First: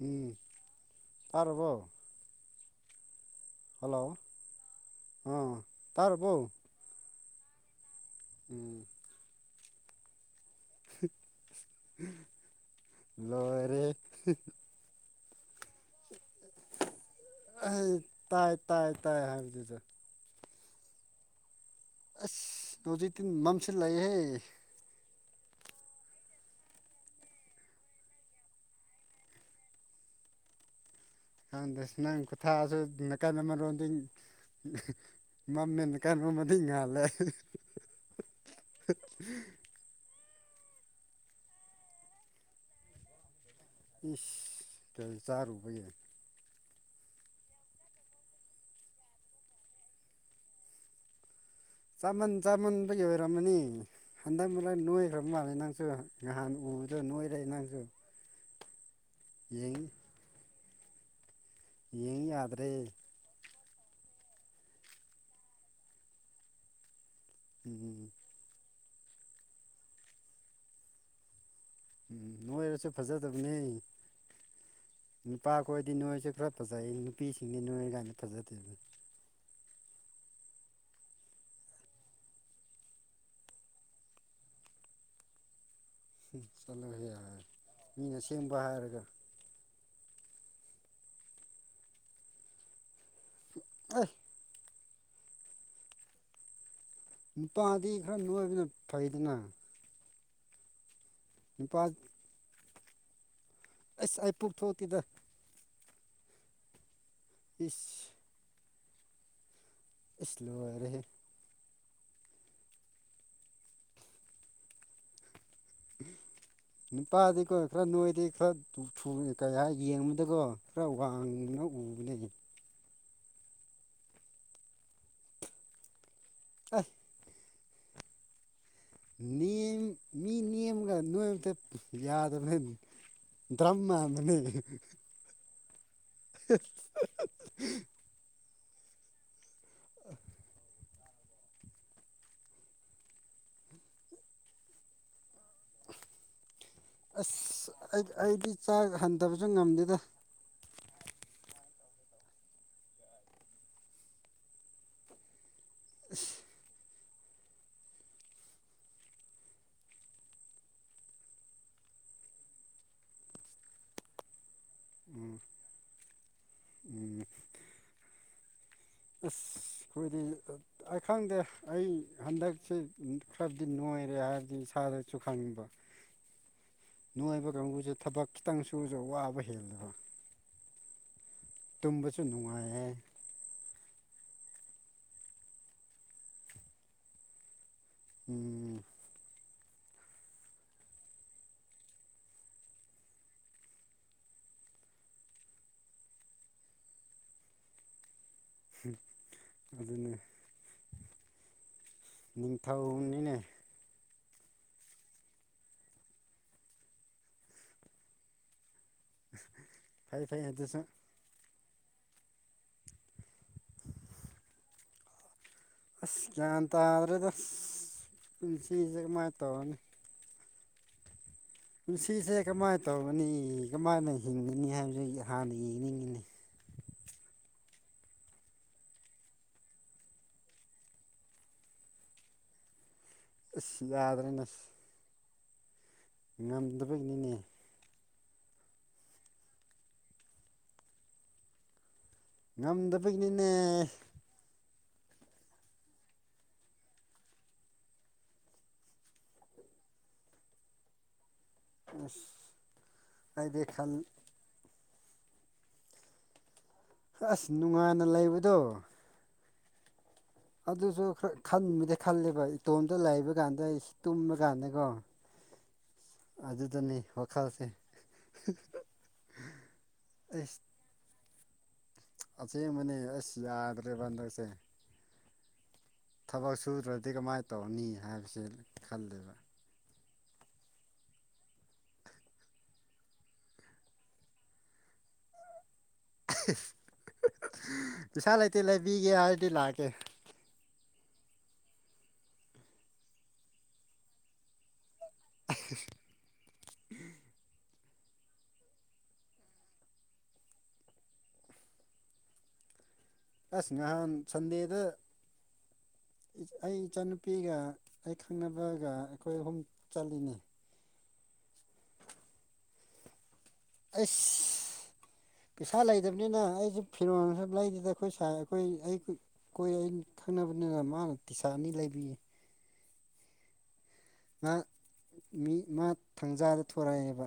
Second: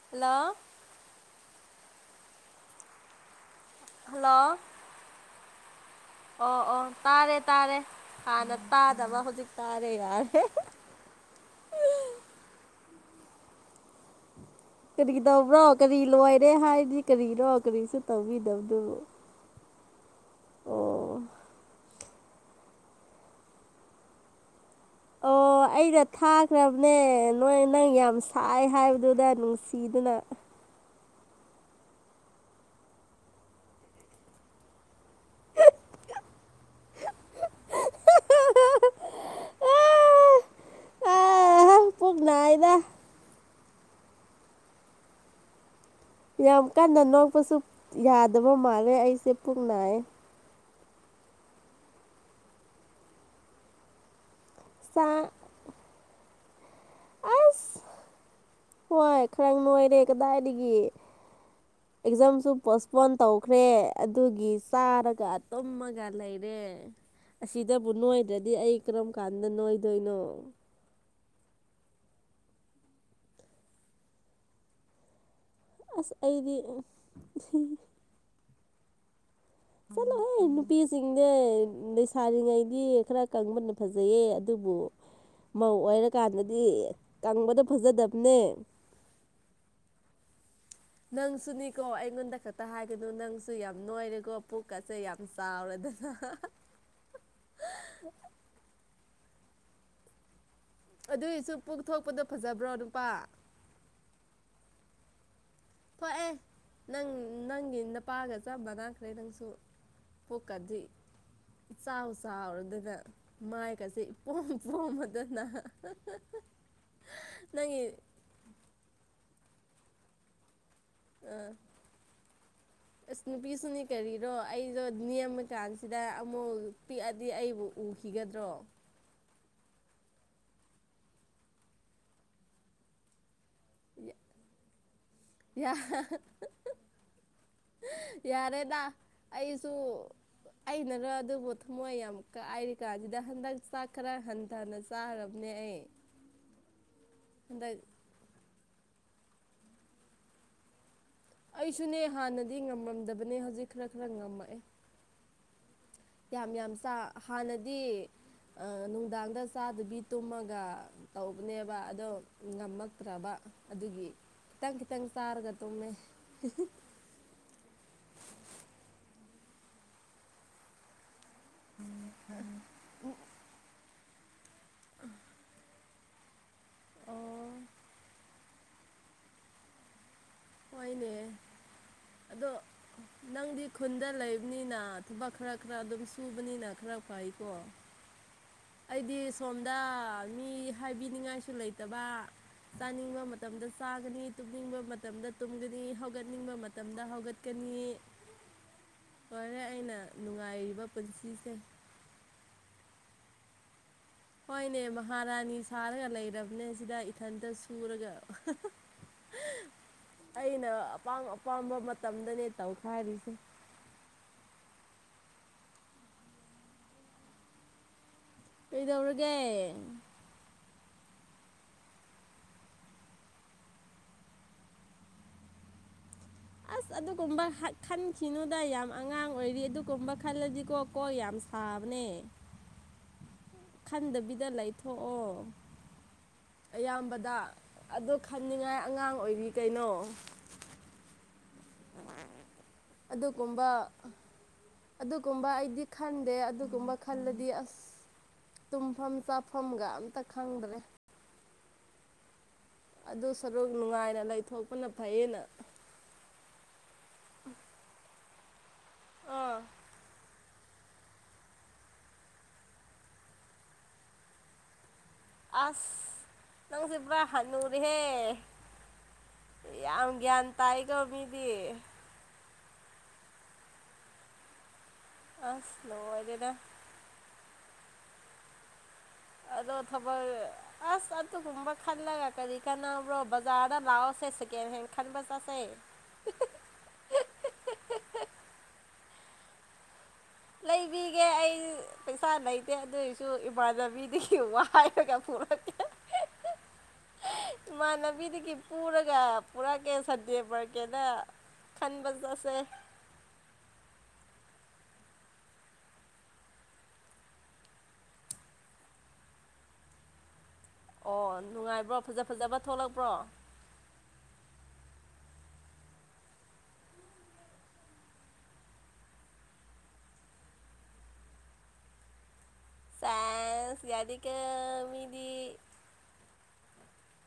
ꯎꯝ hello ꯇꯥꯔꯕꯣ hello ꯑꯥ ꯇꯥꯔꯕꯣ ꯑꯣ ꯑꯣ ꯇꯥꯔꯦ ꯇꯥꯔꯦ ꯍꯥꯟꯅ ꯎꯝ ꯇꯥꯗꯕ ꯍꯧꯖꯤꯛ ꯇꯥꯔꯦ ꯌꯥꯔꯦ ꯂꯣꯏꯔꯦꯍ‌ꯦ ꯀꯔꯤꯒꯤ ꯇꯧꯕ꯭ꯔꯣ ꯀꯔꯤ ꯂꯣꯏꯔꯦ ꯍꯥꯏꯗꯤ ꯀꯔꯤꯅꯣ ꯀꯔꯤꯁꯨ ꯇꯧꯕꯤꯗꯕꯗꯨꯕꯨ ꯑꯩ ꯍꯥꯏꯕꯗꯤꯗ ꯑꯣ ꯑꯁ ꯍꯧꯖꯤꯛꯇꯤ ꯃꯝꯁꯤꯜꯂꯛꯏꯍꯦ ꯑꯣ [inaudible] ꯑꯩꯅ ꯊꯥꯈ꯭ꯔꯕꯅꯦ ꯅꯣꯏ ꯅꯪ ꯌꯥꯝ ꯁꯥꯏ ꯍꯥꯏꯕꯗꯨꯗ ꯅꯨꯡꯁꯤꯗꯅ ꯈꯪꯗ‌ꯦ ꯅꯪ ꯈꯨꯊꯥꯖꯨ ꯅꯀꯟ ꯑꯃꯔꯣꯟꯗꯤꯡ ꯃꯝꯃꯦ ꯅꯀꯥꯟ ꯑꯃꯗꯤ ꯉꯥꯜꯂꯦ [unintelligible] [unintelligible] ꯄꯨꯨꯛ ꯅꯥꯏꯗ ꯏꯁ ꯀꯔꯤ ꯆꯥꯔꯨꯕꯒꯤ ꯌꯥꯝ ꯀꯟꯅ ꯅꯣꯛꯄꯁꯨꯞ ꯌꯥꯗꯕ ꯃꯥꯜꯂꯦ ꯑꯩꯁꯦ ꯄꯨꯛ ꯅꯥꯏꯌꯦ ꯆꯥꯃꯟ ꯆꯥꯃꯟꯕꯒꯤ ꯑꯣꯏꯔꯝꯃꯅꯤ ꯍꯟꯗꯛ ꯃꯔꯛ ꯅꯣꯏꯈ꯭ꯔꯕ ꯆꯥꯛ ꯃꯥꯜꯂꯦ ꯅꯪꯁꯨ ꯉꯍꯥꯟ ꯎꯕꯗ ꯅꯣꯏꯔꯦ ꯅꯪꯁꯨ ꯑꯁ ꯍꯣꯏ ꯈꯔꯛ ꯌꯦꯡ ꯅꯣꯏꯔꯦ ꯀꯗꯥꯏꯗꯒꯤ ꯌꯦꯡ ꯑꯦꯛꯖꯥꯝꯁꯨ ꯌꯥꯗ꯭ꯔꯦ ꯄꯣꯁꯄꯣꯟ ꯇꯧꯈ꯭ꯔꯦ ꯑꯗꯨꯒꯤ ꯆꯥꯔꯒ ꯇꯨꯝꯃꯒ ꯂꯩꯔꯦ ꯑꯁꯤꯗꯕꯨ ꯎꯝ ꯅꯣꯏꯗ꯭ꯔꯗꯤ ꯑꯩ ꯀꯔꯝ ꯀꯥꯟꯗ ꯅꯣꯏꯗꯣꯏꯅꯣ ꯎꯝ ꯅꯣꯏꯔꯁꯨ ꯐꯖꯗꯕꯅꯦ ꯅꯨꯄꯥꯈꯣꯏꯗꯤ ꯑꯁ ꯅꯣꯏꯔꯁꯨ ꯈꯔ ꯑꯩꯗꯤ ꯐꯖꯩ ꯅꯨꯄꯤꯁꯤꯡꯗꯤ ꯅꯣꯏꯔ [unintelligible] ꯐꯖꯗꯦ ꯆꯠꯂꯣꯍꯦ ꯅꯨꯄꯤꯁꯤꯡꯗꯤ ꯂꯩꯁꯥꯔꯤꯉꯩꯒꯤ ꯈꯔ ꯀꯪꯕꯅ ꯐꯖꯩꯌꯦ ꯑꯗꯨꯕꯨ ꯃꯧ ꯑꯣꯏꯔꯀꯥꯟꯗꯗꯤ ꯆꯠꯂꯣꯍꯦ ꯌꯥꯔꯦ ꯀꯪꯕꯗꯣ ꯃꯤꯅ ꯐꯖꯗꯞꯅꯦ [unintelligible] ꯅꯪꯁꯨꯅꯤꯀꯣ ꯑꯩꯉꯣꯟꯗ ꯈꯛꯇ ꯍꯥꯏꯒꯅꯨ ꯅꯪꯁꯨ ꯌꯥꯝ ꯑꯦ ꯅꯣꯏꯔꯦꯀꯣ ꯄꯨꯛꯀꯁꯦ ꯌꯥꯝ ꯆꯥꯎꯔꯗꯅ ꯅꯨꯄꯥꯗꯤ ꯈꯔ ꯅꯣꯏꯕꯅ ꯐꯩꯗꯅ ꯑꯗꯨꯏꯁꯨ ꯅꯨꯄꯥ ꯄꯨꯛ ꯊꯣꯛꯄꯗꯣ ꯐꯖꯕ꯭ꯔꯣ ꯅꯨꯄꯥ ꯑꯁ ꯑꯩ ꯄꯨꯛ ꯊꯣꯛꯇꯦꯗ ꯊꯣꯛꯑꯦ ꯅꯪ ꯅꯪꯒꯤ ꯏꯁ ꯅꯄꯥꯒ ꯆꯞ ꯃꯥꯟꯅꯈ꯭ꯔꯦ ꯅꯪꯁꯨ ꯏꯁ ꯄꯨꯛꯀꯗꯤ ꯂꯣꯏꯔꯦꯍꯦ ꯏꯆꯥꯎ ꯆꯥꯎꯔꯗꯅ ꯃꯥꯏꯒꯁꯦ ꯏꯄꯣꯝ ꯄꯣꯝꯃꯗꯅ ꯅꯨꯄꯥꯗꯤꯀꯣ ꯅꯪꯒꯤ ꯈꯔ ꯅꯣꯏꯔꯗꯤ ꯈꯔ [unintelligible] ꯀꯩ ꯍꯥꯏꯒꯦ ꯌꯦꯡꯕꯗꯀꯣ ꯈꯔ ꯑꯥ ꯋꯥꯡꯅ ꯎꯕꯅꯦ ꯑꯁ ꯅꯨꯄꯤꯁꯨꯅꯤ ꯀꯔꯤꯔꯣ ꯑꯩꯗꯣ ꯅꯦꯝꯃ ꯀꯥꯟꯁꯤꯗ ꯑꯃꯨꯛ ꯑꯁ ꯄꯤꯛꯑ ꯗꯤ ꯑꯩꯕꯨ ꯎꯈꯤꯒꯗ꯭ꯔꯣ ꯅꯦꯡ ꯃꯤ ꯅꯦꯝꯒ ꯅꯣꯏꯕꯗ ꯌꯥꯗꯕꯅꯦ ꯗ꯭ꯔꯝ ꯃꯥꯟꯕꯅꯦ ꯌꯥ [unintelligible] [unintelligible] [unintelligible] ꯌꯥꯔꯦꯗ ꯑꯩꯁꯨ ꯑ [unintelligible] ꯑꯩꯅꯔ ꯑꯗꯨꯕꯨ ꯊꯃꯣꯏ ꯌꯥꯝ ꯀꯥꯏꯔꯤ ꯀꯥꯟꯁꯤꯗ ꯍꯟꯗꯛ ꯆꯥꯛ ꯈꯔ ꯍꯟꯊꯅ ꯆꯥꯔꯕꯅꯦ ꯑꯩ ꯑꯁ ꯍꯟꯗꯛ ꯑꯩ ꯑꯩꯗꯤ ꯆꯥꯛ ꯍꯟꯊꯕꯁꯨ ꯉꯝꯗꯦꯗ ꯑꯩꯁꯨꯅꯦ ꯍꯥꯟꯅꯗꯤ ꯉꯝꯔꯝꯗꯕꯅꯦ ꯍꯧꯖꯤꯛ ꯈꯔ ꯈꯔ ꯉꯝꯃꯛꯑꯦ ꯌꯥꯝ ꯌꯥꯝ ꯆꯥ ꯍꯥꯟꯅꯗꯤ ꯑ ꯅꯨꯡꯗꯥꯡꯗ ꯆꯥꯗꯕꯤ ꯇꯨꯝꯃꯒ ꯇꯧꯕꯅꯦꯕ ꯑꯗꯣ ꯉꯝꯃꯛꯇ꯭ꯔꯕ ꯑꯗꯨꯒꯤ ꯈꯤꯇꯪ ꯈꯤꯇꯪ ꯎꯝ ꯆꯥꯔꯒ ꯇꯨꯝꯃꯦ [unintelligible] ꯎꯝ ꯑꯁ ꯈꫭꯏꯗꯤ ꯑꯩ ꯈꯪꯗꯦ ꯑꯩ ꯍꯟꯗꯛꯁꯦ ꯈ꯭ꯔꯗꯤ ꯅꯣꯏꯔꯦ ꯍꯥꯏꯗꯤ ꯏꯁꯥꯗ ꯁꯨ ꯈꯪꯕ ꯅꯣꯏꯕ ꯑꯣ ꯀꯥꯡꯒꯨꯁꯦ ꯊꯕꯛ ꯈꯤꯇꯪ ꯁꯨꯔꯁꯨ ꯋꯥꯕ ꯍꯦꯜ [unintelligible] ꯍꯣꯏꯅꯦ ꯇꯨꯝꯕꯁꯨ ꯑꯗꯣ ꯅꯨꯡꯉꯥꯏꯌꯦ ꯅꯪꯗꯤ ꯈꯨꯟꯗ ꯂꯩꯕꯅꯤꯅ ꯊꯕꯛ ꯈꯔ ꯈꯔ ꯑꯗꯨꯝ ꯁꯨꯕꯅꯤꯅ ꯈꯔ ꯐꯩꯀꯣ ꯎꯝ ꯑꯩꯗꯤ ꯁꯣꯝꯗ ꯃꯤ ꯍꯥꯏꯕꯤꯅꯤꯡꯉꯥꯏꯁꯨ ꯂꯩꯇꯕ ꯆꯥꯅꯤꯡꯕ ꯃꯇꯝꯗ ꯆꯥꯒꯅꯤ ꯇꯨꯝꯅꯤꯡꯕ ꯃꯇꯝꯗ ꯇꯨꯝꯒꯅꯤ ꯍꯧꯒꯠꯅꯤꯡꯕ ꯃꯇꯝꯗ ꯍꯧꯒꯠꯀꯅꯤ ꯂꫭꯏꯔꯦ ꯑꯩꯅ ꯑꯗꯨꯅꯦ ꯅꯨꯡꯉꯥꯏꯔꯤꯕ ꯄꯨꯟꯁꯤꯁꯦ ꯅꯤꯡꯊꯧꯅꯤꯅꯦ ꯍꯣꯏꯅꯦ ꯃꯍꯥꯔꯥꯅꯤ ꯁꯥꯔꯒ ꯂꯩꯔꯕꯅꯦ ꯁꯤꯗ ꯏꯊꯟꯇ ꯁꯨꯔꯒ [unintelligible] ꯐꯩ [unintelligible] ꯐꯩ ꯑꯩꯅ ꯑꯗꯨꯁꯨ ꯑꯄꯥꯝ ꯑꯄꯥꯝꯕ ꯃꯇꯝꯗꯅꯦ ꯇꯧꯈꯥꯏꯔꯤꯁꯦ ꯑꯁ ꯌꯥꯟ ꯇꯥꯗ꯭ꯔꯦꯗ ꯄꯨꯟꯁꯤꯁꯦ ꯀꯃꯥꯏ ꯀꯩꯗꯧꯔꯒꯦ ꯇꯧꯒꯅꯤ ꯄꯨꯟꯁꯤꯁꯦ ꯀꯝꯃꯥꯏ ꯇꯧꯒꯅꯤ ꯀꯝꯃꯥꯏꯅ ꯍꯤꯡꯒꯅꯤ ꯍꯥꯏꯕꯁꯦ ꯍꯥꯟꯅ ꯌꯦꯡꯅꯤꯡꯉꯤꯅꯤ ꯑꯁ ꯑꯗꯨꯒꯨꯝꯕ ꯍꯥꯠ ꯈꯟꯈꯤꯅꯨꯗ ꯌꯥꯝ ꯑꯉꯥꯡ ꯑꯣꯏꯔꯤ ꯑꯗꯨꯒꯨꯝꯕ ꯈꯜꯂꯗꯤꯀꯣ ꯀꯣ ꯌꯥꯝ ꯄꯥꯝꯃꯦ ꯑꯁ ꯌꯥꯗ꯭ꯔꯦꯅꯦ ꯈꯟꯗꯕꯤꯗ ꯑꯁ ꯂꯩꯊꯣꯛꯑꯣ ꯉꯝꯗꯕꯒꯤꯅꯤꯅꯦ ꯑꯌꯥꯝꯕꯗ ꯑꯗꯣ ꯈꯟꯅꯤꯡꯉꯥꯏ ꯑꯉꯥꯡ ꯑꯣꯏꯔꯤ ꯀꯩꯅꯣ ꯉꯝꯗꯕꯩ ꯅꯤꯅꯦ ꯑꯗꯨꯒꯨꯝꯕ ꯑꯗꯨꯒꯨꯝꯕ ꯑꯩꯗꯤ ꯈꯟꯗꯦ ꯑꯗꯨꯒꯨꯝꯕ ꯈꯜꯂꯗꯤ ꯑꯁ ꯇꯨꯝꯐꯝ ꯆꯥꯐꯝꯒ ꯑꯝꯇ ꯈꯪꯗ꯭ꯔꯦ ꯑꯁ ꯑꯗꯨ ꯑꯩꯗꯤ ꯁꯔꯨꯛ ꯈꯜ ꯅꯨꯡꯉꯥꯏꯅ ꯂꯩꯊꯣꯛꯄꯅ ꯐꯩꯌꯦꯅ ꯑꯁ ꯅꯨꯡꯉꯥꯏꯅ ꯂꯩꯕꯗꯣ ꯑꯥ ꯑꯗꯨꯁꯨ ꯈꯔ ꯈꯟꯕꯗꯤ ꯈꯜꯂꯦꯕ ꯏꯇꯣꯝꯇ ꯂꯩꯕ ꯀꯥꯟꯗ ꯑꯩ ꯇꯨꯝꯕ ꯀꯥꯟꯗꯀꯣ ꯑꯁ ꯅꯪꯁꯦ ꯑꯗꯨꯗꯅꯤ ꯄꯨ꯭ꯔꯥ ꯋꯥꯈꯜꯁꯦ ꯍꯅꯨꯔꯦꯍꯦ ꯌꯥꯝ ꯒ꯭ꯌꯥꯟ ꯑꯩꯁ ꯇꯥꯏꯀꯣ ꯃꯤꯗꯤ ꯑꯁꯦꯡꯕꯅꯦ ꯑꯁ ꯌꯥꯗ꯭ꯔꯦꯕ ꯍꯟꯗꯛꯁꯦ ꯑꯥꯁ ꯂꯣꯏ ꯊꯕꯛ ꯁꯨꯗ꯭ꯔꯗꯤ ꯀꯃꯥꯏꯅ ꯇꯧꯅꯤ ꯍꯥꯏꯕꯁꯦ ꯈꯜꯂꯦꯕ ꯑꯗꯣ ꯊꯕꯛ ꯑꯁ ꯑꯗꯨꯒꯨꯝꯕ ꯈꯜꯂꯒ ꯀꯔꯤ ꯀꯥꯟꯅꯕ꯭ꯔꯣ ꯕꯖꯥꯔꯗ ꯂꯥꯛꯑꯣꯁꯦ ꯁꯦꯀꯦꯟ ꯍꯦꯟ ꯈꯟꯕ ꯆꯠꯁꯦ ꯄꯩꯁꯥ ꯂꯩꯇꯦ ꯂꯩꯕꯤꯒꯦ ꯍꯥꯏꯔꯗꯤ ꯂꯥꯛꯀꯦ ꯂꯩꯕꯤꯒꯦ ꯑꯩ ꯄꯩꯁꯥ ꯂꯩꯇꯦ ꯑꯗꯨꯑꯣꯏꯁꯨ ꯏꯃꯥꯟꯅꯕꯤꯗꯨꯒꯤ ꯋꯥꯏ ꯔꯒꯥ ꯄꯨꯔꯛꯀꯦ ꯏꯃꯥꯟꯅꯕꯤꯗꯒꯤ ꯄꯨꯔꯒ ꯄꯨꯔꯛꯀꯦ ꯁꯟꯗꯦ ꯃ꯭ꯔꯀꯦꯗ ꯈꯟꯕꯖꯁꯦ ꯑꯁ ꯅꯍꯥꯟ ꯁꯟꯗꯦꯗ ꯑꯩ ꯏꯆꯥꯅꯨꯄꯤꯒ ꯑꯩ ꯈꯪꯅꯕꯒ ꯑꯩꯈꯣꯏ ꯑꯍꯨꯝ ꯆꯠꯂꯤꯅꯤ ꯑꯣ ꯅꯨꯡꯉꯥꯏꯕ꯭ꯔꯣ ꯐꯖ ꯐꯖꯕ ꯊꯣꯛꯂꯛꯄ꯭ꯔꯣ ꯑꯁ ꯄꯩꯁꯥ ꯂꯩꯇꯕꯅꯤꯅ ꯑꯩꯁꯦ ꯐꯤꯔꯣꯟꯜ ꯁꯨ ꯂꯩꯗꯨꯗ ꯑꯩꯈꯣꯏ ꯁꯥꯏ ꯑꯩꯈꯣꯏ ꯑꯩ ꯀꯣꯏ ꯑꯩꯅ ꯈꯪꯅꯕꯅꯤꯅ ꯃꯥꯅ ꯇꯤꯁꯥ ꯑꯅꯤ ꯂꯩꯕꯤꯌꯦ ꯁꯦꯏꯁ ꯌꯥꯗꯤ ꯀꯦ ꯅꯪ ꯃꯤ ꯃꯥ ꯊꯥꯡꯖꯥꯗ ꯊꯣꯔꯛꯑꯦꯕ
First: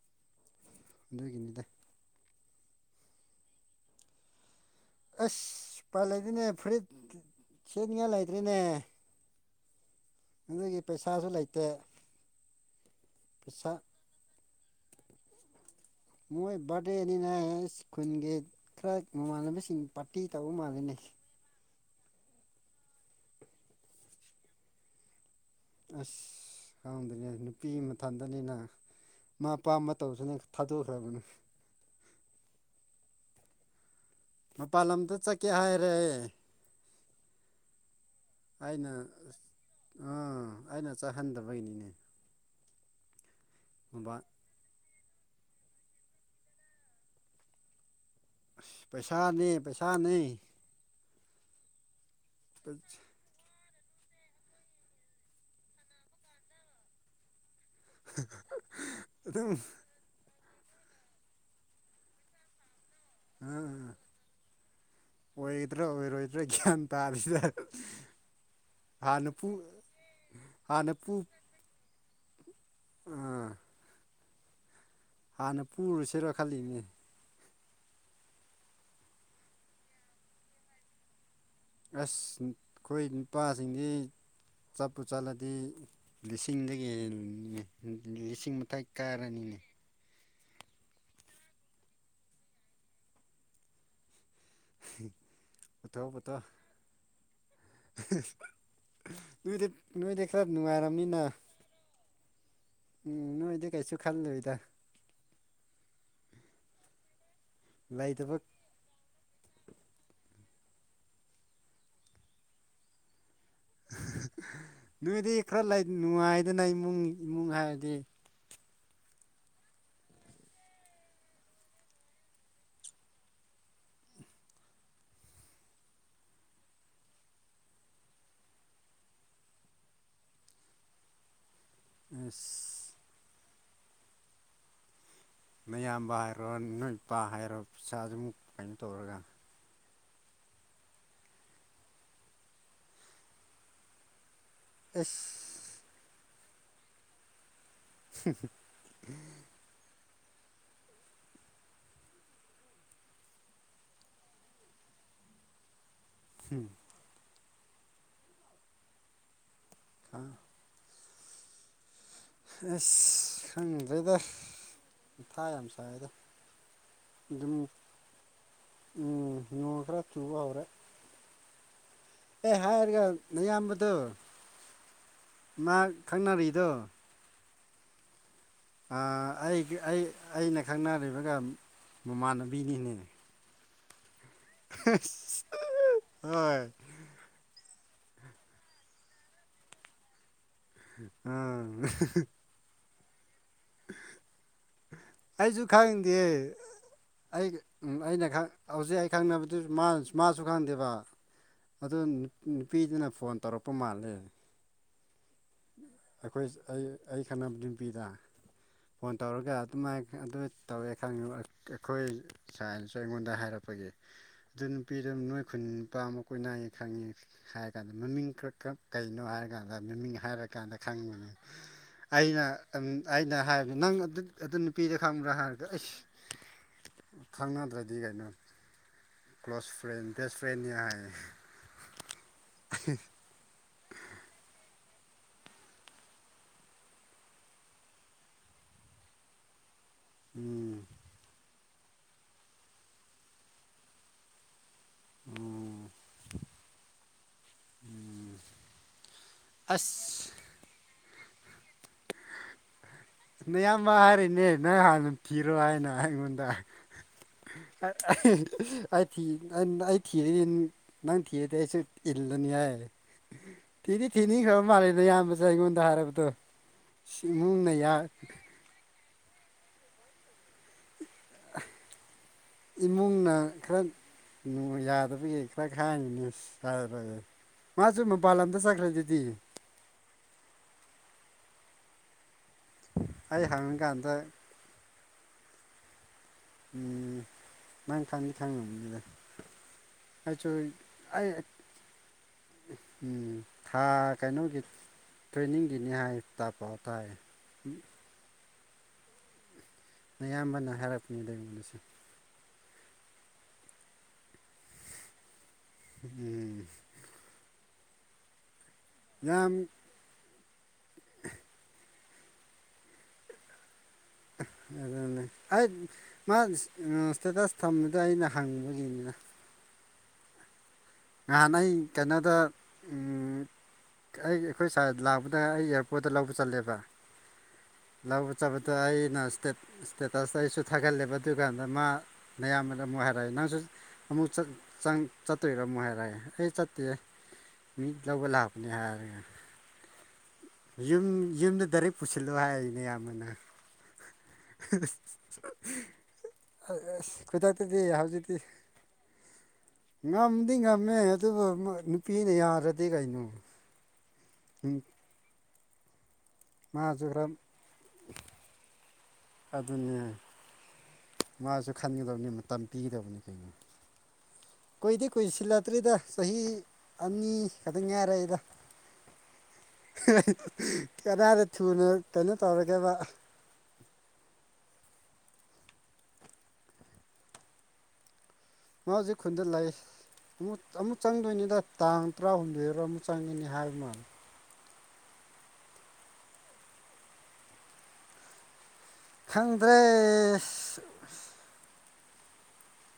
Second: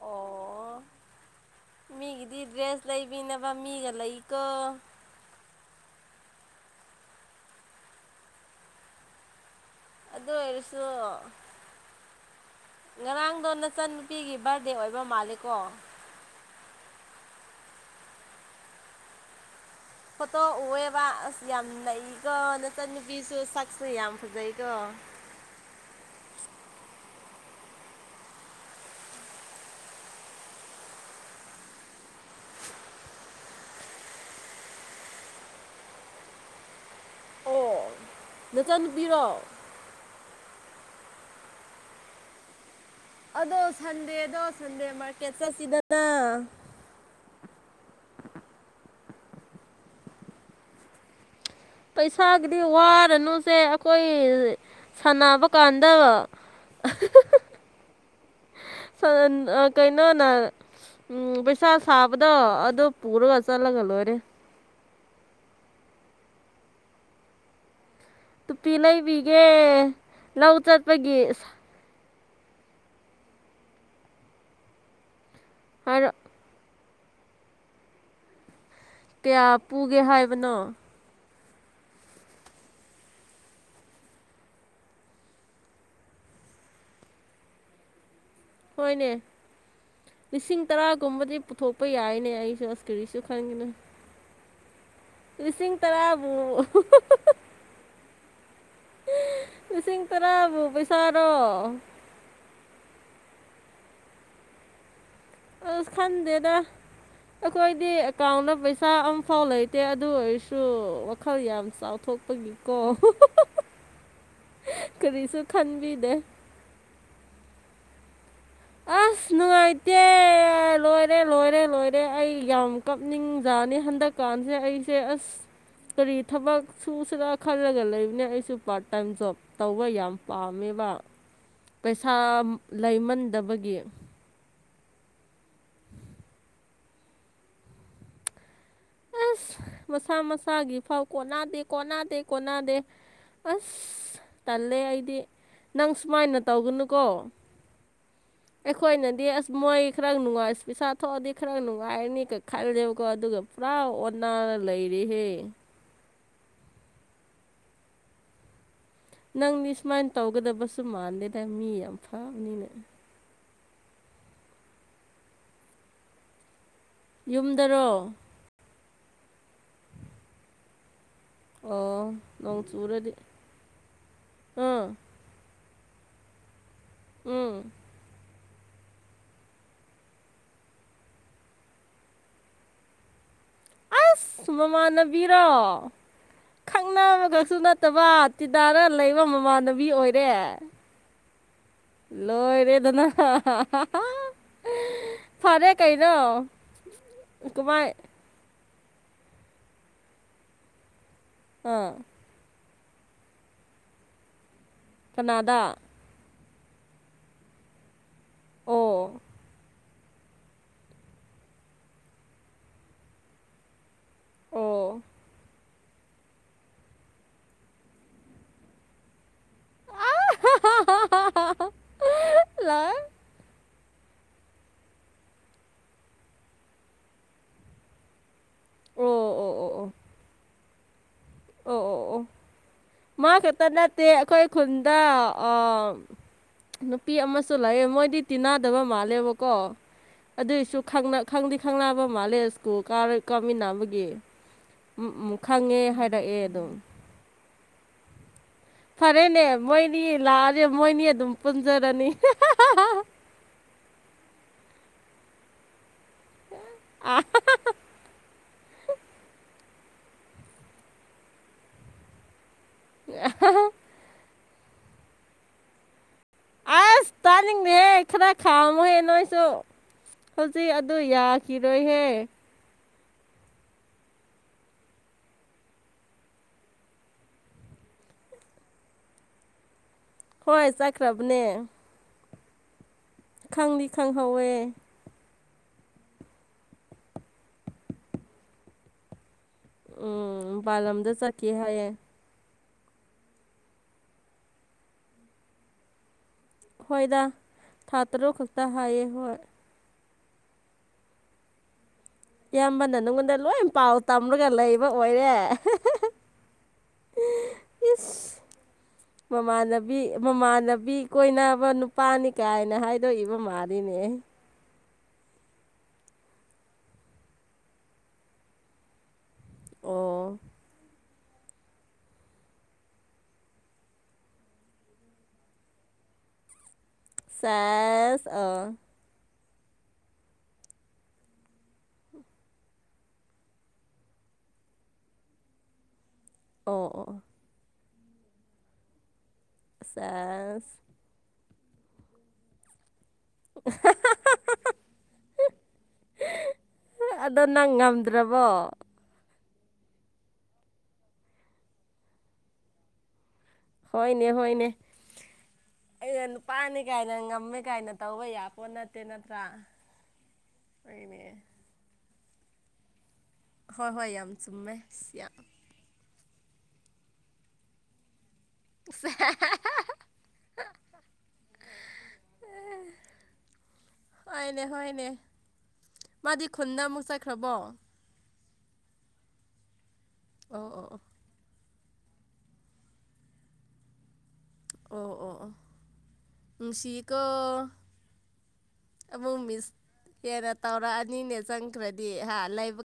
ꯑꯣ ꯑꯗꯨꯒꯤꯅꯤꯗ ꯃꯤꯒꯤꯗꯤ ꯗ꯭ꯔꯦꯁ ꯂꯩꯕꯤꯅꯕ ꯃꯤꯒ ꯂꯩꯀꯣ ꯑꯁ ꯄꯥꯂꯗꯤꯅꯦ ꯐꯨꯔꯤꯠ ꯁꯦꯠꯅꯤꯡꯉꯥꯏ ꯂꯩꯇ꯭ꯔꯔꯤꯅꯦ ꯑꯗꯨ ꯑꯗꯨꯒꯤ ꯑꯣꯏꯔꯁꯨ ꯄꯩꯁꯥꯁꯨ ꯂꯩꯇꯦ ꯉꯔꯥꯡꯗꯣ ꯄꯩꯁꯥ ꯅꯆꯟꯅꯨꯄꯤꯒꯤ ꯕꯥꯔꯗꯦ ꯑꯣꯏꯕ ꯃꯥꯜꯂꯦꯀꯣ ꯃꯣꯏ ꯕꯥꯔꯗꯦꯅꯤꯅ ꯑꯦꯁ ꯈꯨꯨꯜꯒꯤ ꯈꯔ ꯃꯃꯥꯟꯅꯕꯁꯤꯡ ꯄꯥꯔꯇꯤ ꯐꯣꯠꯇꯣ ꯇꯧꯕ ꯃꯥꯜꯂꯤꯅꯦ ꯑꯣꯏꯑꯦꯕ ꯑꯁ ꯌꯥꯝ ꯅꯩꯀꯣ ꯅꯆꯟ ꯅꯨꯨꯄꯤꯁꯨ ꯁꯛꯁꯨ ꯌꯥꯝ ꯐꯖꯩꯀꯣ ꯑꯁ ꯈꯪꯗꯅꯦ ꯅꯨꯄꯤ ꯃꯊꯟꯗꯅꯤꯅ ꯃꯥ ꯑꯄꯥꯝꯕ ꯇꯧꯁꯨꯅꯨ ꯊꯥꯗꯣꯛꯈ꯭ꯔꯕꯅꯤ ꯃꯄꯥꯟ ꯂꯝꯗ ꯆꯠꯀꯦ ꯍꯥꯏꯔꯛꯌ‌ꯦ ꯑꯣ ꯑꯩꯅ ꯅꯆꯟꯅꯨꯄꯤꯔꯣ ꯑꯥ ꯑꯩꯅ ꯆꯠꯍꯟꯗꯕꯩꯅꯤꯅꯦ ꯑꯗꯣ ꯁꯟꯗꯦꯗꯣ ꯁꯟꯗꯦ ꯃꯥꯔꯀꯦꯠ ꯆꯠꯁꯤꯗꯅ ꯑꯁ ꯄꯩꯁꯥꯅꯦ ꯄꯩꯁꯥꯅꯦ꯫ ꯄꯩꯁꯥꯒꯤꯗꯤ ꯋꯥꯔꯅꯨꯁꯦ ꯈꯣꯏ ꯁꯥꯟꯅꯕ ꯀꯥꯟꯗ [unintelligible] ꯁꯥꯟ ꯑꯗꯨꯝ ꯑ ꯀꯩ ꯅꯣꯅ ꯎꯝ ꯄꯩꯁꯥ ꯁꯥꯕꯗꯣ ꯑꯗꯨ ꯄꯨꯔꯒ ꯆꯠꯂꯒ ꯑꯥ ꯂꯣꯏꯔꯦ꯫ ꯑꯣꯏꯒꯗ꯭ꯔꯥ ꯑꯣꯏꯔꯣꯏꯗ꯭ꯔꯥ ꯒ꯭ꯌꯥꯟ ꯇꯥꯗ꯭ꯔꯤꯗ꯫ ꯇꯨꯄꯤ ꯂꯩꯕꯤꯒꯦ ꯂꯧ ꯍꯥꯟꯅ ꯆꯠꯄꯒꯤ꯫ ꯎꯝ ꯍꯥꯟꯅ ꯍꯥꯏꯔ ꯄꯨꯔꯨꯁꯤꯔ ꯈꯜꯂꯤꯅꯦ꯫ ꯀꯌꯥ ꯄꯨꯒꯦ ꯍꯥꯏꯕꯅꯣ? ꯑꯁ ꯈꯣꯏ ꯅꯨꯄꯥꯁꯤꯡꯗꯤ, ꯆꯠꯄꯨ ꯆꯠꯂꯗꯤ ꯂꯤꯁꯤꯡꯗꯒꯤ ꯂꯤꯁꯤꯡ ꯃꯊꯛ ꯍ‌ꯣꯏꯅꯦ꯫ ꯀꯥꯔꯅꯤꯅꯦ ꯂꯤꯁꯤꯡ ꯇꯔꯥꯒꯨꯝꯕꯗꯤ ꯄꯨꯊꯣꯛꯄ ꯌꯥꯏꯅꯦ ꯑꯩꯁꯨ ꯑꯁ ꯀꯔꯤꯁꯨ ꯈꯟꯒꯅꯨ꯫ [unintelligible] ꯂꯤꯁꯤꯡ ꯄꯨꯊꯣꯛ ꯇꯔꯥꯕꯨ꯫ ꯄꯨꯊꯣꯛ [unintelligible] ꯅꯣꯏꯗꯤ ꯂꯤꯁꯤꯡ ꯅꯣꯏꯗꯤ ꯈꯔ ꯇꯔꯥꯕꯨ ꯅꯨꯡꯉꯥꯏꯔꯝꯅꯤꯅ꯫ ꯄꯩꯁꯥꯔꯣ ꯎꯝ ꯅꯣꯏꯗꯤ ꯀꯩꯁꯨ ꯈꯜꯂꯣꯏꯗ꯫ ꯑꯁ ꯈꯟꯗꯦꯗ ꯑꯩꯈꯣꯏꯗꯤ ꯂꯩꯇꯕ ꯑꯦꯀꯥꯎꯟꯗ ꯄꯩꯁꯥ ꯑꯝꯐꯥꯎ ꯂꯩ ꯇꯦ ꯑꯗꯨ ꯑꯣꯏꯔꯁꯨ ꯋꯥꯈꯜ ꯌꯥꯝ ꯆꯥꯎꯊꯣꯛꯄꯒꯤꯀꯣ꯫ ꯅꯣꯏꯗꯤ ꯀꯔꯤꯁꯨ ꯈꯔ ꯂꯩ ꯈꯟꯕꯤꯗꯦ ꯅꯨꯡꯉꯥꯏꯗꯅ ꯏꯃꯨꯡ ꯏꯃꯨꯡ ꯍꯥꯏꯔꯗꯤ꯫ ꯑꯁ ꯅꯨꯡꯉꯥꯏꯇꯦ ꯂꯣꯏꯔꯦ ꯂꯣꯏꯔꯦ ꯂꯣꯏꯔꯦ ꯑꯩ꯫ ꯑꯩ ꯌꯥꯝ ꯀꯞꯅꯤꯡꯖꯥꯅꯤ ꯍꯟꯗꯛꯀꯥꯟꯁꯤ ꯑꯩꯁꯦ ꯑꯁ꯫ ꯀꯔꯤ ꯊꯕꯛ ꯁꯨꯁꯤꯔ ꯈꯜꯂꯒ ꯂꯩꯕꯅꯦ ꯑꯩꯁꯨ ꯄꯥꯔꯠ ꯇꯥꯏꯝ ꯖꯣꯕ, ꯇꯧꯕ ꯌꯥꯝ ꯄꯥꯝꯃꯦꯕ ꯄꯩꯁꯥ ꯑꯁ ꯂꯩꯃꯟꯗꯕꯒꯤ꯫ ꯃꯌꯥꯝꯕ ꯍꯥꯏꯔꯣ ꯅꯣꯏ ꯏꯄꯥ ꯍꯥꯏꯔꯣ ꯄꯩꯁꯥꯗꯨꯝ ꯀꯩꯅꯣ ꯇꯧꯔꯒ, ꯃꯁꯥ ꯃꯁꯥꯒꯤ ꯐꯥꯎ ꯀꯣꯟꯅꯗꯦ ꯀꯣꯟꯅꯗꯦ ꯀꯣꯟꯅꯗꯦ꯫ ꯑꯁ ꯇꯜꯂꯦ ꯑꯩꯗꯤ ꯑꯁ ꯅꯪ ꯁꯨꯃꯥꯏꯅ ꯇꯧꯒꯅꯨꯀꯣ꯫ [unintelligible] ꯑꯩꯈꯣꯏꯅꯗꯤ ꯑꯁ ꯃꯣꯏ ꯈꯔ ꯅꯨꯡꯉꯥꯏ ꯄꯩꯁꯥ ꯊꯣꯛꯑꯗꯤ ꯈꯔ ꯅꯨꯡꯉꯥꯏꯔꯅꯤꯀ ꯈꯜꯂꯦꯕꯀꯣ ꯑꯗꯨꯒ, ꯄꯨꯔꯥ ꯑꯣꯟꯅꯔ ꯂꯩꯔꯤꯍꯦ꯫ ꯍꯝ ꯅꯪꯗꯤ ꯁꯨꯃꯥꯏꯅ ꯇꯧꯒꯗꯕꯁꯨ ꯃꯥꯟꯗꯦꯗ ꯃꯤ ꯌꯥꯝ ꯐꯕꯅꯤꯅ ꯑꯁ ꯈꯪꯗ꯭ꯔ‌ꯦꯗ ꯃꯊꯥ ꯌꯥꯝ ꯁꯥꯏꯗ꯫ ꯑꯗꯨꯝ ꯌꯨꯝꯗꯔꯣ ꯅꯣꯡ ꯈꯔ ꯆꯨꯕ ꯍꯧꯔꯦ꯫ ꯑꯣ ꯑꯦ ꯅꯣꯡ ꯍꯥꯏꯔꯒ ꯆꯨꯔꯗꯤ ꯅꯌꯥꯝꯕꯗꯣ ꯑꯥ ꯃꯥ ꯈꯪꯅꯔꯤꯗꯣ, ꯎꯝ ꯑꯥ ꯑꯩꯒꯤ ꯑꯩ ꯑꯩꯅ ꯈꯪꯅꯔꯤꯕꯒ ꯃꯃꯥꯟꯅꯕꯤꯅꯤꯅꯦ꯫ ꯑꯁ ꯃꯃꯥꯟꯅꯕꯤꯔꯣ ꯍꯣꯏ ꯈꯪꯅꯕꯒ ꯁꯨ ꯅꯠꯇꯕ ꯇꯤꯅꯔ ꯂꯩꯕ ꯃꯃꯥꯟꯅꯕꯤ ꯑꯣꯏꯔꯦ꯫ ꯑꯥ ꯂꯣꯏꯔꯦꯗꯅ꯫ ꯑꯩꯁꯨ ꯐꯔꯦ ꯀꯩꯅꯣ ꯈꯪꯗꯤꯌꯦ ꯑꯩ ꯀꯃꯥꯏ ꯎꯝ ꯑꯩꯅ ꯈꯛ ꯍꯧꯖꯤꯛ ꯑꯩ ꯈꯪꯅꯕꯗꯨ ꯃꯥꯁꯨ ꯈꯪꯗꯦꯕ ꯑꯥ ꯑꯗꯨ ꯅꯨꯄꯤꯗꯨꯅ ꯐꯣꯟ ꯇꯧꯔꯛꯄ ꯃꯥꯜꯂꯦ꯫ ꯀꯅꯥꯗꯥ ꯑꯩꯈꯣꯏ ꯑꯩ ꯑꯩ ꯈꯪꯅꯕ ꯌꯄꯤꯗ ꯑꯣ ꯐꯣꯟ ꯇꯧꯔꯒ ꯑꯗꯨꯃꯥꯏꯅ ꯑꯗꯨ ꯇꯧꯋꯦ ꯈꯪꯉꯤ ꯑꯩꯈꯣꯏ ꯁꯥꯏꯅꯁꯨ ꯑꯩꯉꯣꯟꯗ ꯍꯥꯏꯔꯛꯄꯒꯤ ꯑꯗꯨ ꯑꯣ ꯅꯨꯄꯤꯗ ꯅꯣꯏ ꯈꯨꯟ ꯅꯨꯄꯥ ꯑꯃ ꯀꯣꯏꯅꯥꯏꯌꯦ ꯈꯪꯉꯦ ꯍꯥꯏꯔ ꯀꯥꯟꯗ ꯃꯃꯤꯡ ꯈꯔ ꯈ ꯀꯩꯅꯣ ꯍꯥꯏꯔꯀꯥꯟꯗ ꯃꯃꯤꯡ ꯍꯥꯏꯔꯀꯥꯟꯗ ꯈꯪꯉꯤꯉꯅꯤ ꯑꯩꯅ ꯂꯥꯛ ꯑꯩꯅ ꯍꯥꯏꯕꯗꯤ ꯅꯪ ꯑꯗꯨ ꯅꯨꯄꯤꯗ ꯈꯪꯕ꯭ꯔꯥ ꯍꯥꯏꯕꯗ ꯑꯩꯁ ꯈꯪꯅꯗ꯭ꯔꯗꯤ ꯀꯩꯅꯣ ꯑꯣ ꯑꯣ ꯑꯣ ꯀ꯭ꯂꯣꯁ ꯑꯣ ꯐ꯭ꯔꯦꯟ ꯕꯦꯁ ꯐ꯭ꯔꯦꯟꯅꯤꯍꯥꯏ ꯑꯣ ꯑꯣ ꯑꯣ ꯃꯥ ꯈꯛꯇ ꯅꯠꯇꯦ ꯑꯩꯈꯣꯏ ꯈꯨꯟꯗ ꯑ ꯅꯨꯄꯤ ꯑꯃꯁꯨ ꯂꯩꯑꯦ ꯃꯣꯏꯗꯤ ꯇꯤꯟꯅꯗꯕ ꯃꯥꯜꯂꯦꯕꯀꯣ ꯑꯗꯨꯏꯁꯨ ꯎꯝ ꯈꯪꯅ ꯈꯪꯗꯤ ꯈꯪꯅꯕ ꯃꯥꯂꯦ ꯁ꯭ꯀꯨꯜ ꯀꯥꯔ ꯀꯥꯃꯤꯟꯅꯕꯒꯤ ꯎ ꯈꯪꯉꯦ ꯎꯝ ꯍꯥꯏ ꯈꯛꯑꯦ ꯑꯗꯨꯝ ꯎꯝ ꯐꯔꯦꯅꯦ ꯃꯣꯏꯅꯤ ꯂꯥꯛꯑꯗꯤ ꯃꯣꯏꯅꯤ ꯑꯗꯨꯝ ꯄꯨꯟꯖꯔꯅꯤ ꯅ ꯌꯥꯝꯕ ꯍꯥꯏꯔꯤꯅꯦ ꯅꯪ ꯍꯥꯟꯅ ꯀꯤꯔꯣ ꯍꯥꯏꯅ ꯑꯩꯉꯣꯟꯗ ꯑꯩ ꯊꯤ ꯑꯩ ꯊꯤꯔ ꯅꯪ ꯊꯤꯔꯗꯤ ꯑꯩꯁꯨ ꯏꯜꯂꯅꯤ ꯍꯥꯏ ꯑ [unintelligible] ꯊꯤꯗꯤ ꯊꯤꯅꯤꯈ꯭ꯔꯕ ꯃꯥꯜꯂꯦꯅ ꯑꯌꯥꯝꯕꯁꯦ ꯑꯩꯉꯣꯟꯗ ꯍꯥꯏꯔꯕꯗꯣ ꯑꯁ ꯇꯥꯅꯤꯡꯗꯦꯍꯦ ꯏꯃꯨꯡꯅ ꯈꯔ ꯈꯥꯝꯃꯨꯍꯦ ꯅꯣꯏꯁꯨ ꯍꯧꯖꯤꯛ ꯑꯗꯨ ꯌꯥ ꯈꯤꯔꯣꯏꯍꯦ ꯏꯃꯨꯡꯅ ꯈꯔ ꯌꯥꯗꯕꯒꯤ ꯈꯔ ꯈꯥꯏꯉꯒꯤꯅꯦ [unintelligible] ꯃꯥꯁꯨ ꯃꯄꯥꯟ ꯂꯝꯗ ꯆꯠꯈ꯭ꯔ ꯗꯨꯗꯤ ꯍꯣꯏ ꯆꯠꯈ꯭ꯔꯕꯅꯦ ꯑꯩ ꯍꯪꯅꯤꯡꯀꯥꯟꯗ ꯍꯣꯏ ꯎꯝ ꯅꯪ ꯈꯪꯗꯤ ꯈꯪꯂꯝꯅꯤꯗ ꯎꯝ ꯑꯩꯆꯣꯏ ꯃꯄꯥꯟ ꯂꯝꯗ ꯑꯩ ꯆꯠꯈꯤ ꯍꯥꯏꯌꯦ ꯎꯝ ꯊꯥ ꯀꯩꯅꯣꯒꯤ ꯇ꯭ꯔꯦꯟꯅꯤꯡꯒꯤꯅꯤ ꯍꯥꯏ ꯇꯥ ꯄꯥꯎ ꯇꯥꯏ ꯍꯣꯏꯗ ꯊꯥ ꯇꯔꯨꯛ ꯈꯛꯇ ꯍꯥꯏꯌꯦ ꯍꯣꯏ ꯅꯌꯥꯝꯕꯅ ꯍꯥꯏꯔꯛꯄꯅꯦꯗ ꯑꯩꯉꯣꯟꯗꯁꯨ ꯏꯌꯥꯝꯕꯅ ꯅꯪꯉꯣꯟꯗ ꯂꯣꯏ ꯄꯥꯎ ꯇꯝꯔꯒ ꯂꯩꯕ ꯑꯣꯏꯔꯦ ꯎꯝ ꯏꯁ ꯌꯥꯝ ꯃꯃꯥꯟꯅꯕ ꯕꯤ ꯃꯃꯥꯟꯅꯕꯤ ꯀꯣꯏꯅꯕ ꯅꯨꯄꯥꯅꯤ ꯀꯥꯏꯅ ꯍꯥꯏꯗꯣꯛꯏꯕ ꯃꯥꯜꯂꯤꯅꯦ ꯑꯗꯨꯅꯦ ꯑꯩ ꯃꯥ ꯏꯁꯇꯦꯇꯁ ꯊꯝꯕꯗ ꯑꯩꯅ ꯍꯪꯕꯒꯤꯅꯤꯅ ꯑꯣ ꯉꯍꯥꯟ ꯑꯩ ꯀꯩꯅꯣꯗ ꯎꯝ ꯑꯩ ꯑꯩꯈꯣꯏ ꯁꯥꯏꯗ ꯂꯥꯛꯄꯗ ꯑꯩ ꯑꯦꯌꯥꯔꯄꯣꯔꯠꯇ ꯂꯧꯕ ꯆꯠꯂꯦꯕ ꯁꯦꯁ ꯂꯧꯕ ꯆꯠꯄꯇ ꯑꯣ ꯑꯩꯅ ꯇꯦꯠ ꯏꯁꯇꯦꯇꯁꯇ ꯑꯩꯁꯨ ꯊꯥꯒꯠꯂꯦꯕ ꯑꯗꯨꯀꯥꯟꯗ ꯃꯥ ꯅꯌꯥꯝꯕꯅ ꯑꯃꯨꯛ ꯍꯥꯏꯔꯛꯑꯦ ꯅꯪꯁꯨ ꯑꯃꯨꯛ ꯆꯠ ꯆꯪ ꯆꯠꯇꯣꯏꯔꯝ ꯍꯥꯏ ꯔꯦ ꯑꯩ ꯆꯠꯇꯦ ꯑꯣ ꯑꯣ ꯃꯤ ꯂꯧꯕ ꯂꯥꯛꯄꯅꯦ ꯍꯥꯏꯔꯒ ꯁꯤꯁ ꯌꯨꯝ ꯌꯨꯝꯗ ꯗꯥꯏꯔꯦꯛ ꯄꯨꯁꯤꯜꯂꯣ ꯍꯥꯏꯅꯦ ꯅꯌꯥꯝꯕꯟꯅ ꯑꯥ ꯍꯥ ꯍꯥ ꯍꯥ [unintelligible] ꯑꯁ ꯑꯗꯣ ꯅꯪ ꯈꯨꯗꯛꯇꯗꯤ ꯍꯧꯖꯤꯛꯇꯤ ꯉꯝꯗ꯭ꯔꯕꯣ ꯉꯝꯗꯤ ꯉꯝꯃꯦ ꯑꯗꯨꯕꯨ ꯅꯨꯄꯤꯅ ꯌꯥꯗ꯭ꯔꯗꯤ ꯀꯩꯅꯣ ꯍꯣꯏꯅꯦ ꯍꯣꯏꯅꯦ ꯑꯩꯅ ꯅꯨꯄꯥꯅꯤ ꯃꯥꯁꯨ ꯀꯥꯏꯅ ꯈꯔ ꯉꯝꯃꯦ ꯀꯥꯏꯅ ꯇꯧꯕ ꯌꯥꯄꯣꯠ ꯅꯠꯇꯦ ꯅꯠ ꯑꯗꯨꯅꯦ ꯃꯥꯁꯨ ꯈꯟꯒꯗꯕꯅꯤ ꯃꯇꯝ ꯄꯤꯒꯗꯕꯅꯤ ꯀꯩ ꯍꯣꯏ ꯍꯣꯏ ꯌꯥꯝ ꯆꯨꯝꯃꯦ ꯀꯨꯏꯗꯤ ꯑꯁ ꯌꯥꯝ ꯀꯨꯏꯁꯤꯜꯂꯛꯇ꯭ꯔꯤꯗ ꯆꯍꯤ ꯑꯅꯤ ꯈꯛꯇꯪ ꯉꯥꯏꯔꯛꯏꯗ ꯀꯗꯥꯏꯗ ꯊꯨꯅꯣ ꯀꯩꯅꯣ ꯇꯧꯔꯒꯦꯕ ꯍꯣꯢꯅꯦ ꯍꯣꯏꯅꯦ ꯃꯥꯗꯤ ꯈꯨꯟꯗ ꯑꯃꯨꯛ ꯆꯠꯈ꯭ꯔꯕꯣ ꯃꯥ ꯍꯧꯖꯤꯛ ꯈꯨꯟꯗ ꯂꯩ ꯑꯃꯨꯛ ꯑꯣ ꯑꯣ ꯑꯃꯨꯛ ꯑꯣ ꯆꯪꯗꯣꯏꯅꯤꯗ ꯇꯥꯡ ꯇꯔꯥꯍꯨꯝꯗꯣꯏꯔꯣ ꯑꯃ ꯆꯪꯒꯅꯤ ꯍꯥꯏꯕ ꯃꯥꯜꯂꯦ ꯑꯣ ꯑꯣ ꯑꯣ ꯅꯨꯡꯁꯤꯀꯣ ꯑꯃꯨꯛ ꯃꯤꯁ ꯈꯪꯗ꯭ꯔꯦ ꯍꯦꯟꯅ ꯇꯧꯔꯛꯑꯅꯤꯅꯦ ꯆꯪꯈ꯭ꯔꯗꯤ ꯍꯥ ꯂꯥꯢꯕꯛ